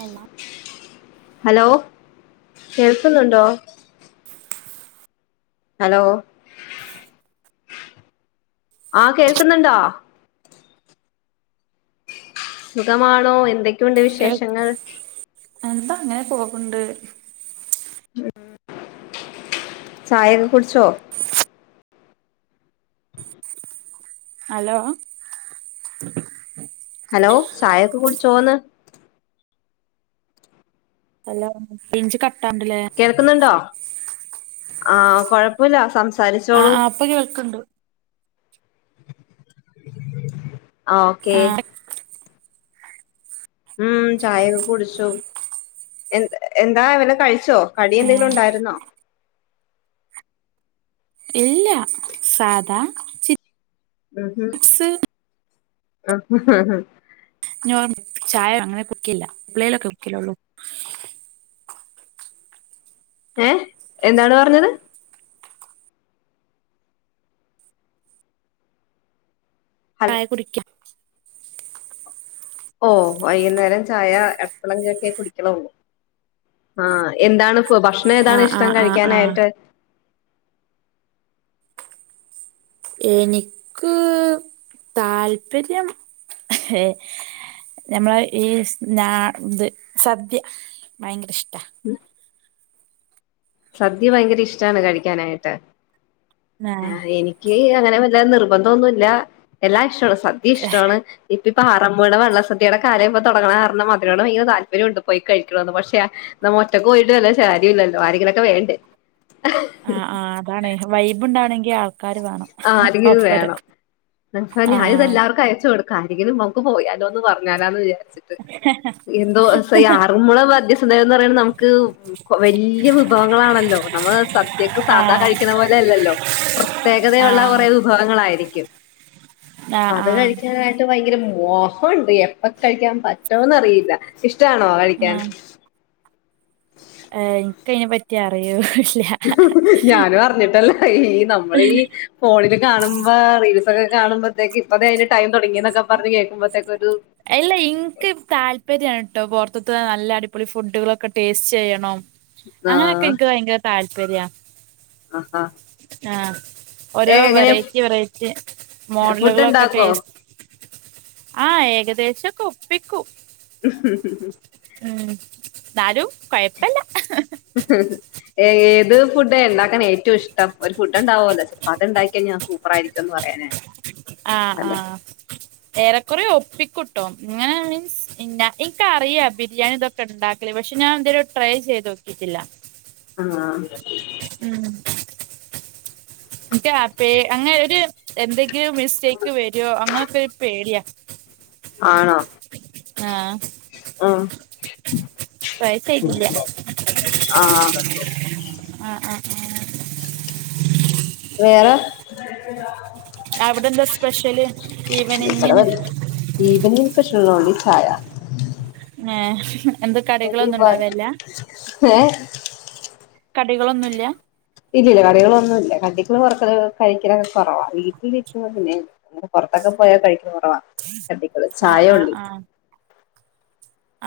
Hello hello, കേൾക്കുന്നുണ്ടോ? Hello, ആഹ് കേൾക്കുന്നുണ്ടോ? സുഖമാണോ എന്തൊ. കേ എന്താ അങ്ങനെ പോക്കണ്ട് ചായൊക്കെ കുടിച്ചോ? ഹലോ. ഹലോ, ചായക്കെ കൂടിച്ചോന്ന്? അല്ല റേഞ്ച് കട്ടാണ്ടല്ലേ. കേൾക്ക്ന്ന്ണ്ടോ ആ കൊഴപ്പല്ല ആ സംസാരിച്ചോളൂ. ആ ഇപ്പൊ കേൾക്ക്ണ്ട് ആ ഓക്കെ. ഉം ചായൊക്കെ കുടിച്ചു എ എന്താ അവിട കഴി ച്ചോ കടി, ആ എന്തെങ്കിലും ഉണ്ടായിരുന്നോ? ഇല്ല, സാധാ ആഹ ചിപ്സ് ഹ ആഹ ആ നോ ചായ അങ്ങനെ കുക്കില്ല. പളളിലൊക്കെ കുക്കിലുള്ളു. ഏ എന്താണ് പറഞ്ഞത്. ഹൽ ചായ കുടിക്കാം. ഓ വൈകുന്നേരം ചായ എടപ്പളക്കൊ ക്കെ കുടിക്കുളു ആ എന്താണ് ഭക്ഷണം ഏതാണ് ആ ആ ഇഷ്ടം ആ ആ കഴിക്കാനായിട്ട്. എനിക്ക് താല്പര്യം ഏഹ് ഞമ്മള് ഈ ഇത് സദ്യ ഭയങ്കര ഇഷ്ട സദ്യ ഭയങ്കര ഇഷ്ട്ടാണ് കഴിക്കാനായിട്ട് ആ ആഹ് എനി നിക്ക് അങ്ങനെ വല്ല നിർബന്ധമൊന്നുമില്ല എല്ലാം ഇഷ്ടമാണ് സദ്യ ഇഷ്ടമാണ്. ഇപ്പേ പാറമോട വള്ള സദ്യയുടെ കാലം ഇപ്പൊ തൊടങ്ങണ കാരണം അതിനോട്‌ ഭയങ്കര താല്പര്യം ഉണ്ട് പോയി കഴിക്കണന്ന് പക്ഷെ നമ്മ ഒറ്റക്ക് പോയിട്ട് വല്ലൊ ശരിയല്ലല്ലോ ആരെങ്കിലൊക്കെ വേണ്ടെ ആ ആ് അതാണ് വൈബ് ഉണ്ടാണെങ്കി ആ ആ ആരെങ്കിലും വേണം. ആ ഞാനിതെല്ലാവർക്കും അയച്ചു കൊടുക്ക ആരെങ്കിലും പോയാലോ എന്ന് പറഞ്ഞാലാന്ന് വിചാരിച്ചിട്ട്. എന്തോ എസ് ഐ ആറ് മദ്യസന്ധം എന്ന് പറയ നമുക്ക് വല്യ വിഭവങ്ങളാണല്ലോ, നമ്മൾ സദ്യയക്ക് സാധാ ആഹ് കഴിക്കണ, പോലെ അല്ലല്ലോ? പ്രത്യേകതയുള്ള ആഹ് കുറേ വിഭവങ്ങളായിരിക്കും അപ്പ ആഹ് അത് ആഹ് കഴിക്കാനായി ഭയങ്കര മോഹമുണ്ട്. എപ്പൊ കഴിക്കാൻ പറ്റോന്ന് അറിയില്ല ഇഷ്ടാണോ കഴിക്കാൻ. എനിക്ക അതിനെ പറ്റി അറിയൂല [unintelligible] ഞാനും, അറിഞ്ഞിട്ടല്ല ഈ നമ്മൾ ഈ ഫോണിൽ കാണുമ്പോ റീൽസ് ക്കെ കാണുമ്പത്തേക്ക് ഇപ്പോ അതിന് ടൈം തുടങ്ങിക്ക പറഞ് കേൾക്കുമ്പോത്തേക്ക് ഒരു എല്ല ഇൻക്ക് താല്പര്യ ട്ടോ പുൊറത്തത്ത് നല്ല അടിപൊളി ഫുഡുകളൊക്കെ ടേസ്റ്റ് ചെയ്യണം അങ്ങനൊക്കെ ആഹ് എനിക്ക് ഭയങ്കര താല്പര്യ ആഹ്ഹാ ആഹ് ഓരോ വെറൈറ്റി വെറൈറ്റി ഫുഡ് മോഡലുകളൊക്കെ ഉണ്ടാക്കോ ടെസ്- ആഹ്, ഏകദേശൊക്കെ, ഒപ്പിക്കും. ഉ ഉം ഉ ഉ് ഉം ന്നാലും, കൊയപ്പല്ല ഏ ഏത് ഫുഡ ഉണ്ടാൻ ഏറ്റവും ഇഷ്ടം ഒരു ഫുഡ്ണ്ടാവുമല്ലോ ചിലപ്പോ അത് ഉണ്ടാക്കിയാ ഞാ അഭി പ്രായല്ലെ ന്ന് പറയാനെ ആഹ് ആഹ് ഏറെക്കുറെ ഒപ്പിക്കൂട്ടോ ഇങ്ങനെ മീൻസ്, ഇണ്ടാക്കാ ഇൻക്കഅറിയാ ബിരിയാണി ഇതൊക്കെ ക്കണ്ടാക്കല്, പക്ഷെ ഞാൻ ഇതരെ ട്രൈ, ചെയ്ത്, നോക്കിയിട്ടില്ല. ആഹഹ് ഉം [unintelligible] അങ്ങനെ ഒരു എന്തെങ്കിലും മിസ്റ്റേക്ക് വര്വോ അങ്ങനൊ ക്കെ പേടിയാ ആണോ? ആഹ്. ആഹ്, ട്രൈ ചെയ്തില്ല ആഹ്. ആ ആ ആ വേറെ അവിടെ എന്താ സ്പെഷ്യല് ഈവനിംഗിന്. ഈവെനിംഗ് [unintelligible] ചായ. ഏ എന്ത് കടികളൊന്നും ഉണ്ടാവില്ല. ഏഹ്. കടികളൊന്നുല്യ ഇല്ലല്ല കടികളൊന്നും ഇല്ല കടികള് കൊറക്ക കഴിക്കലൊക്കെ കൊറവാ വീട്ടിലിരിക്കുന്ന അന്നെ അ പുറത്തൊക്കെ പോയാ കഴിക്കുന്ന കുറവാ കടികള് ആഹ് ചായ ഒള്ളു. ആഹ്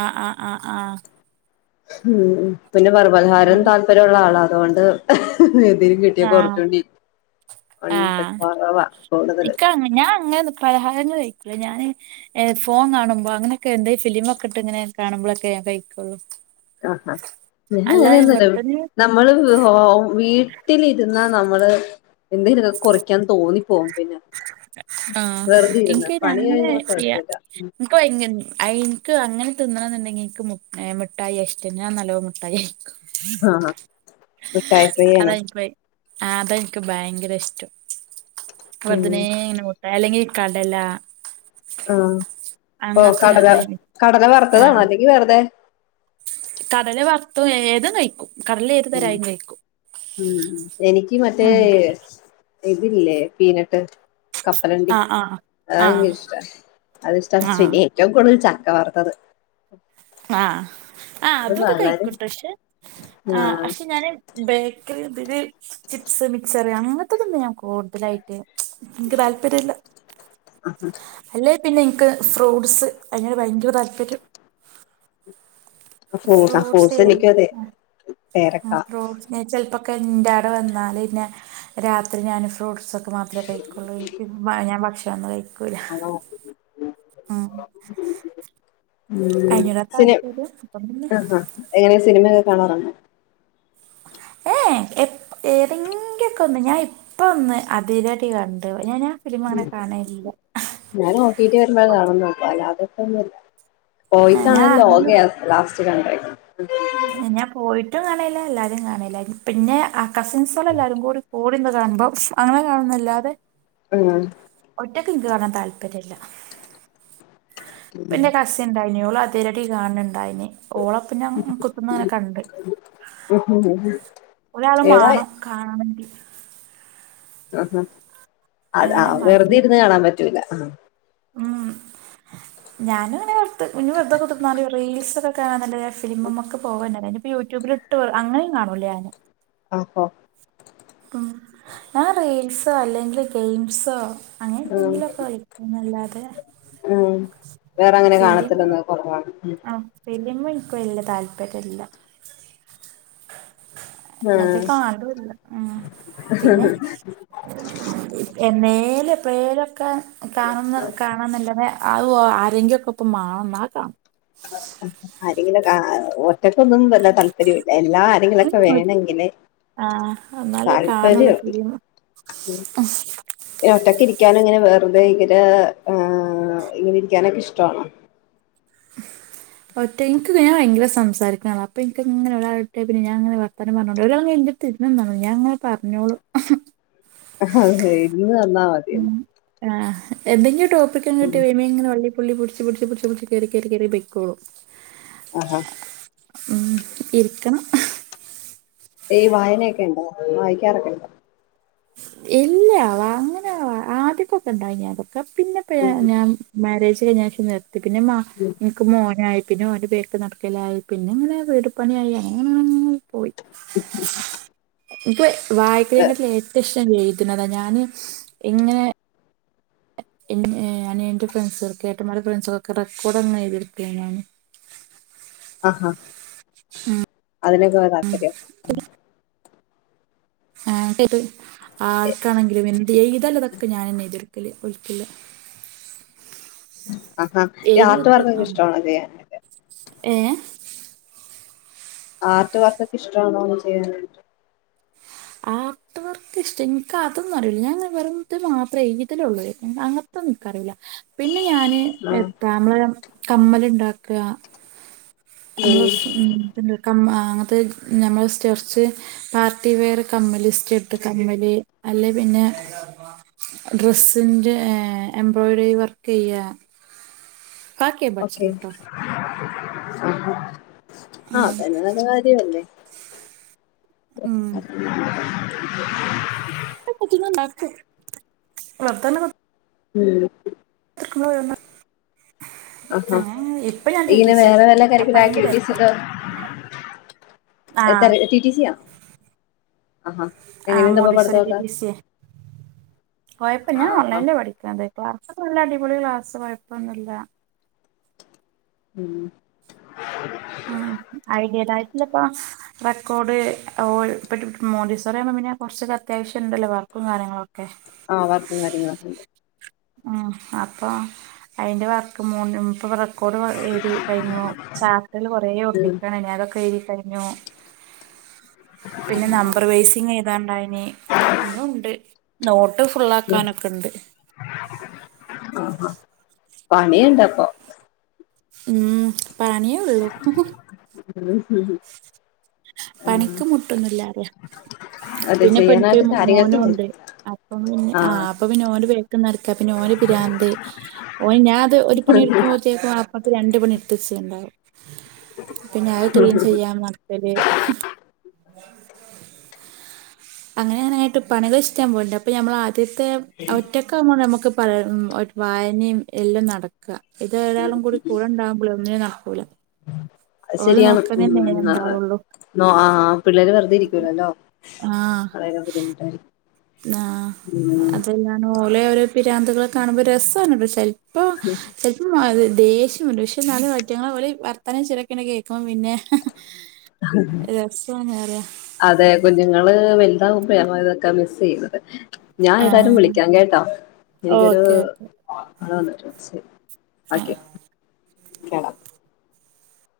ആഹ് ആഹ് ആഹ് ആഹ് ഉം, പിന്നെ പറ പലഹാരം ആഹ് താല്പര്യം ഉള്ള ആളാ അതോണ്ട് എതി കിട്ടിയ ആഹ് കൊറച്ചോണ്ടി പണ്ട കൊറവാ കൂടുതല്. ഞാനങ്ങനെ നി പലഹാരങ്ങള് കഴിക്കില്ല ഞാന് ഏഹ് ഫോൺ, കാണുമ്പോ അങ്ങനൊക്കെ എന്തഈ, ഫിലിമൊക്കെട്ട് ഇങ്ങനെ കാണുമ്പോഴൊക്കെ കഴിക്കുള്ളു ആഹാ, എന്നും എങ്ങനെ യൊന്നുംല്ല [unintelligible] വെറുതെന്ന് നമ്മള് ഹോമ് വീട്ടിലിരുന്ന നമ്മള് എന്തേനൊക്കെ കെറിയ്ക്കാൻ തോന്നിപ്പോവും പിന്നെ. ആഹ് വെറുതെ ഇരുന്ന് പണി കഴിഞ്ഞാൽ കൊഴപ്പില്ല അപ്പ എനിക്ക് അങ്ങനെ തിന്നണം ന്നുണ്ടെങ്കിൽ എനിക്ക് മിട്ടായിയ ഷ്ട്ടം ഞാൻ നല്ലോമിട്ടായിയി ക്കും ആ മിഠായി ഫ്രീ അത ആണ് എനിക്ക് അതെനിക്ക് ഭയങ്കര ഇഷ്ടം ഉം വെറുതനെ ഇങ്ങനെട്ട അല്ലെങ്കിൽ കടല ആ ഓ അങ്ങനത്തെ കടല അയി കടല വറുത്തതാണോ അല്ലെങ്കി വെറുതെ കടല് വറത്തും ഏത് കയിക്കും കടല ഉം ഏതുതരായും കയിക്കും. ഉം എനിക്ക് മറ്റേ ഇതില്ലേ പീനട്ട് കപ്പലണ്ടി ആഹ് ആഹ് അതഭയങ്ക ആഹ് ഇഷ്ട അത്ഷ്ട ആഹ് പിന്നെ ഏറ്റവും കൂടുതൽ ചക്ക വറുത്തത്. ആഹ് ആഹ് അത് അതൊക്കെ വളരെ കഴിക്കോട്ടെ പക്ഷെ ആഹ് പക്ഷെ ഞാന് ബക്ക ബ [unintelligible] ചിപ്സ് മിക്ച്ചർ അങ്ങനത്തതന്ന ഞാൻ കൂടുതലായിട്ട് എനിക്ക് താല്പര്യല്ല ആ [inaudible] അല്ലെ പിന്നെ എനിയ്ക്ക് ഫ്രൂട്ട്സ് അങ്ങട് ഭയങ്കര താല്പര്യം അ ഫോസ് അ ഫോസ് എനിക്കും അതെ പേരക്ക ഫ്രൂട്ട ചെിലപ്പോൊക്കെ എന്റെടെ വന്നാല് പിന്നെ രാത്രി ഞാൻ ഫ്രൂട്ട്സൊക്കെ മാത്രമേ കഴിക്കുള്ളൂ എനിക്ക് ഞാൻ ഭക്ഷണനും കഴിക്കുലാ ആ [inaudible] അയിനോടാ താല്പര്യം അപ്പം പിന്നെ ആ എങ്ങനെ സിനിമയൊക്കെ കാണാറുണ്ടോ ഏഹ എതെങ്കൊക്കെ ഒന്ന് ഞാൻ ഇപ്പ ഒന്ന് അതിരട്ടി കണ്ട ഞാന ഞാ ഉം ഞാന് ഓട്ടിട്ട് വരുമ്പോഴാ കാണുന്നെ അല്ലാത്തപ്പോ ഒന്നുല്ല ഏ, പോയിട്ടാണ ഞാൻ ലോക ലാസ്റ്റ് കൺണ്ട ഞാ പോയിട്ടും കാണല്ല എല്ലാരും കാണല്ല പിന്നെ ആ കസിൻസോള എല്ലാരും കൂടി ഇവിടെ എന്താ കാണുമ്പോ അങ്ങനെ കാണുന്നല്ലാതെ ആഹ ഒറ്റക്ക് എനിക്ക് കാണാൻ താല്പര്യമല്ല പിന്നെ ന്റെ കസ് ഉണ്ടനേള അതിരടി കാണുണ്ടായിനെ ഓളപ്പ ഞാൻ കുത്തുന്ന അങ്ങനെ കണ്ട് ഒരാള് ഏതാ മാണം കാണണെങ്കി ആഹ് അല്ലാതെ ആഹ് വെറുതെ മടി ഇരുന്ന് കാണാൻ പറ്റൂല്ല ആഹ് ഉം ഞാനും ഇങ്ങനെ വെറുത വെറുതെ കൊടുുന്ന റീൽസ് ഒക്കെ കാണാ നല്ല ഫിലിമൊക്കെ പോകൻന്ന ഇതിനിപ്പ യൂട്യൂബിൽ ഇട്ട് അങ്ങനെയ കാണുല ഞാൻ ആഹോ ഉം, ഞാൻ റീൽസോ അല്ലെങ്കിൽ ഗെയിംസോ, അങ്ങനെ ഉം എന്തെങ്കിലുംക്ക കഴിക്കന്നല്ലാതെ ഉം വേറെ ഫ അങ്ങനെ [unintelligible] [unintelligible] ആ ഫിലിം എനിക്ക് വല്ല്യ താല്പര്യം ഇല്ല എന്നത്തെ ഉം കാണുല്ല ഉ പിന്നെ എന്നേല എപ്പഴേലൊക്കെ കാണുന്ന കാണന്നല്ലതെ അത് ആരെങ്കുക്കെ ഇപ്പ മാണണം എന്ന കാണാം ആരെങ്കിലും ഒറ്റക്കൊന്നും വല്ല താല്പര്യംില്ല എല്ലാരും ആഹ എന്നാലേ താല്പര്യമുണ്ട് കാണള്ളുഫിലീമ് ഇ ഒറ്റക്കെ ഇരിക്കാനു ഇങ്ങനെ വെറുതെ ഇങ്ങനെ ആഹ് ഇങ്ങനെ ഇരിക്കാനൊക്കെ ഇഷ്ടണോ [inaudible] ഒറ്റ എന്ക്ക് ഞാൻ ഭയര സംസാരിക്കണ ആളാണ് അപ്പ എന്ക്കിങ്ങനെ ഒരാളട്ടെ ഇട്ടിയാ പിന്നെ ഞാനിങ്ങനെ വർത്താനം പറഞ്ഞോണ്ട് ഒരാളിങ്ങനെ [unintelligible] [unintelligible] ഞാങ്ങനെ പറഞ്ഞോളും അഹ് ഇരുന്ന് തന്നാ മതി ആഹ് എന്തെങ്കിലും ടോപ്പിക്ക കിട്ട ഉം വനെ [unintelligible] പുള്ളി പിടിച്ച് പിടിച്ച് പിടച്ച് കേറി കേറി കേറി പൊക്കോളു ആഹ് ആഹ് ഉം ഇരിക്കണം ഈ വായനയൊക്കെ ഉണ്ടോ വായിക്കാറൊക്കെ ഉണ്ഡോ? ഇല്ല ആ അങ്ങനെയ ആദ്യപ്പൊക്കെ ഇണ്ട അതൊക്കെ പിന്നെപ്പയ ഉം ഞാൻ മാരേജ് കയിഞ്ഞപ്പോ നിർത്തി പിന്നെ മ ഉം ക്ക് മോനായി പിന്നെ ഓന്റെ പേർക്ക് നടക്കലായി പിന്നെ ഇങ്ങനെ വീട് പണിയായി അങ്ങന അങ്ങന പോയി. ഉ [inaudible] ഇപ്പ വായക്കുന്നെകാട്ടി ഏറ്റവും ഇഷ്ടം എഴുതുന്നതാണ് ഞാന് ഇങ്ങനെ അനിയന്റെ ഫ്രണ്ട്സൊക്കെ ഏട്ടന്മാടെ ഫ്രണ്ട്സൊക്കെ റെക്കോർഡ്ങ്ങനെ എയ്തെടുക്കെന്നു ആഹാ അതിനൊക്കെ താത്പര്യം ആ ആർക്കാണെങ്കിലും എന്ത് എഴുതാള്ളതൊക്കെ ഞാൻെ തന്നെ എഴുതികൊടുക്കല് ഓൽക്കില്ലേ ആഹാ എഴുതി ആട്ട വെക്ക് വർക്കെനിക്ക് ആഹ് ഇഷ്ടണ അത ഏഹ് ആർട്ട് വർക്ക ഒക്കെ ഇഷ്ടമാണോ ചെയ്യ ആക് [unintelligible] ഇർക്ക ഇഷ്ടം ഇൻക്കതന്നും ഞാൻ വെറുത് മാത്രമേ ഇതലുള്ളൂ അങ്ങനത്തെന്നുംനിക്കറിയില്ല പിന്നെ ഞാന് ആഹ് എത്താ നമ്മള് കമ്മലുണ്ടാക്കുക ഉം നമ്മള് അങ്ങത്തെ നമ്മള് സ്റ്റെർച്ച് പാർട്ടി വെയർ കമ്മല് സ്റ്റഡ് കമ്മല് അല്ലെ പിന്നെ ഡ്രെസ്സിന്റെ എംബ്രോയ്ഡറി വർക്ക് യ്യെ ഓക്കെ ആഹ് ആഹ് ഉം അത് ന്നെ നല്ല കാര്യ അല്ലേ ഉം കുച്ച നക്ക വത [unintelligible] ഉം ക്ക [unintelligible] ആഹാ ആഹ് ഇപ്പ ഞാൻ ഇങ്ങനെ തിരീച്ചത് വേറെ വല്ല അപ്പൊ അയിന്റെ തരക്കില എന്താ ടി ടി സി ആണോ? ആഹാ ആഹ് എങ്ങനെയുണ്ടപ്പൊ മോണ്ടിസോറി പടുത്തൊക്കെ കുഴപ്പം ഞാൻ ഓൺലൈനില് പഠിക്കുന്നത് ക്ലാസ്ക്കെ നല്ല അടിപൊളി ക്ലാസ് കുഴപ്പൊന്നുല്ല ഉം ആ ആയിതെന്റേതായിട്ടില്ലപ്പ റെക്കോർഡ്ട്ടി മോഡീസോറിആുമ്പോൾ പിന്നെ കുറച്ചൊക്കെ അത്യാവശ്യം ഉണ്ടല്ലോ വർക്കും കാര്യങ്ങളുംക്കെ ആഹ് വർക്കും കാര്യങ്ങളക്ക്‌ ണ്ട് ആ അപ്പൊ അയിന്റെ വർക്ക് മൂ മുപ്പ് വ റെ ക്കോട് എഴു തി കഴിഞ്ഞു ചാർട്ട് ക ൽ കുറെ ഉം ഒട്ടിക്കാണ് ഇനി അതൊക്കെ എഴു തി കഴിഞ്ഞു പിന്നെ നമ്പർ വൈസിങ് ഏഴു താണ് ണ്ടായിരുന്ന് ഇനിം ഉണ്ട് നോട്ട് ഫുള്ളക്കാനൊക്കെ ഇണ്ട്. പണിയുണ്ടപ്പൊ ഉം പണിയേള്ളു ഉ ഹ [inaudible] പണിക്ക് മുട്ടൊന്നില്ലറ അതെ പിന്നെ പണിക്ക് ചെയ്യാനായിട്ട് കാര്യങ്ങളൊക്കെ ഉണ്ട് മോനുണ്ട് അപ്പം പിന്നെ ആ ആഹ് അപ്പൊ പിന്നെ ഓന് വേക്ക നടക്കാ പിന്നെ ഓന് പിരാന്ത് ഓഹ് ഞാ അത് ഒരു പണിടുക്കുമ്പോ മാപ്പ രണ്ട പണി എടുച്ചുണ്ടാവും പിന്നെ അത് ക്ലീൻ ചെയ്യാൻ [unintelligible] അന്ന [unintelligible] [unintelligible] അങ്ങനെ അങ്ങനങ്ങായിട്ട് പണികൾ ഇഷ്ടൻ പോയിണ്ട് അപ്പൊ നമ്മൾ ആദ്യത്തെ അവറ്റ പോ നമുക്ക് പല വായനയും എല്ലാം നടക്കുക. ഇത് ഒരാളും കൂടി കൂടെ ഉണ്ടാവുമ്പോള ഒന്നിന നടക്കൂല. അത് ഓലെ ശരിയാണ് നോക്കാനേ ഉം നേരം ഉണ്ടാവുള്ളൂ അ ആ പിള്ളേര് വെറുതെ ഇരിക്കൂലല്ലോ. വളരെ ബുദ്ധിമുട്ടായിരി ആ് അതെല്ലാണ് ഓലെ ഓരോ പിരാന്തകള് കാണുമ്പോൾ രസമാണ് ഇവി അപ്പോ [unintelligible] ഉ അത് ദേഷ്യം വരും പക്ഷെ നാ വറ്റങ്ങളെ പോലെ വർത്തനം ചിരക്കണ കേക്കും പിന്നെ രസ നേറ അതെ കുഞ്ഞുങ്ങള് വലുതാവുമ്പോ ഇതൊക്കെ മിസ് ചെയ്യുന്നത് ഞാ ഏതായാലും ആഹ് വിളിക്ക്യാം കേട്ടോ എനിക്കൊരൂ. ഓക്കെ ഓക്കെ ആഹ് [unintelligible] കേളാം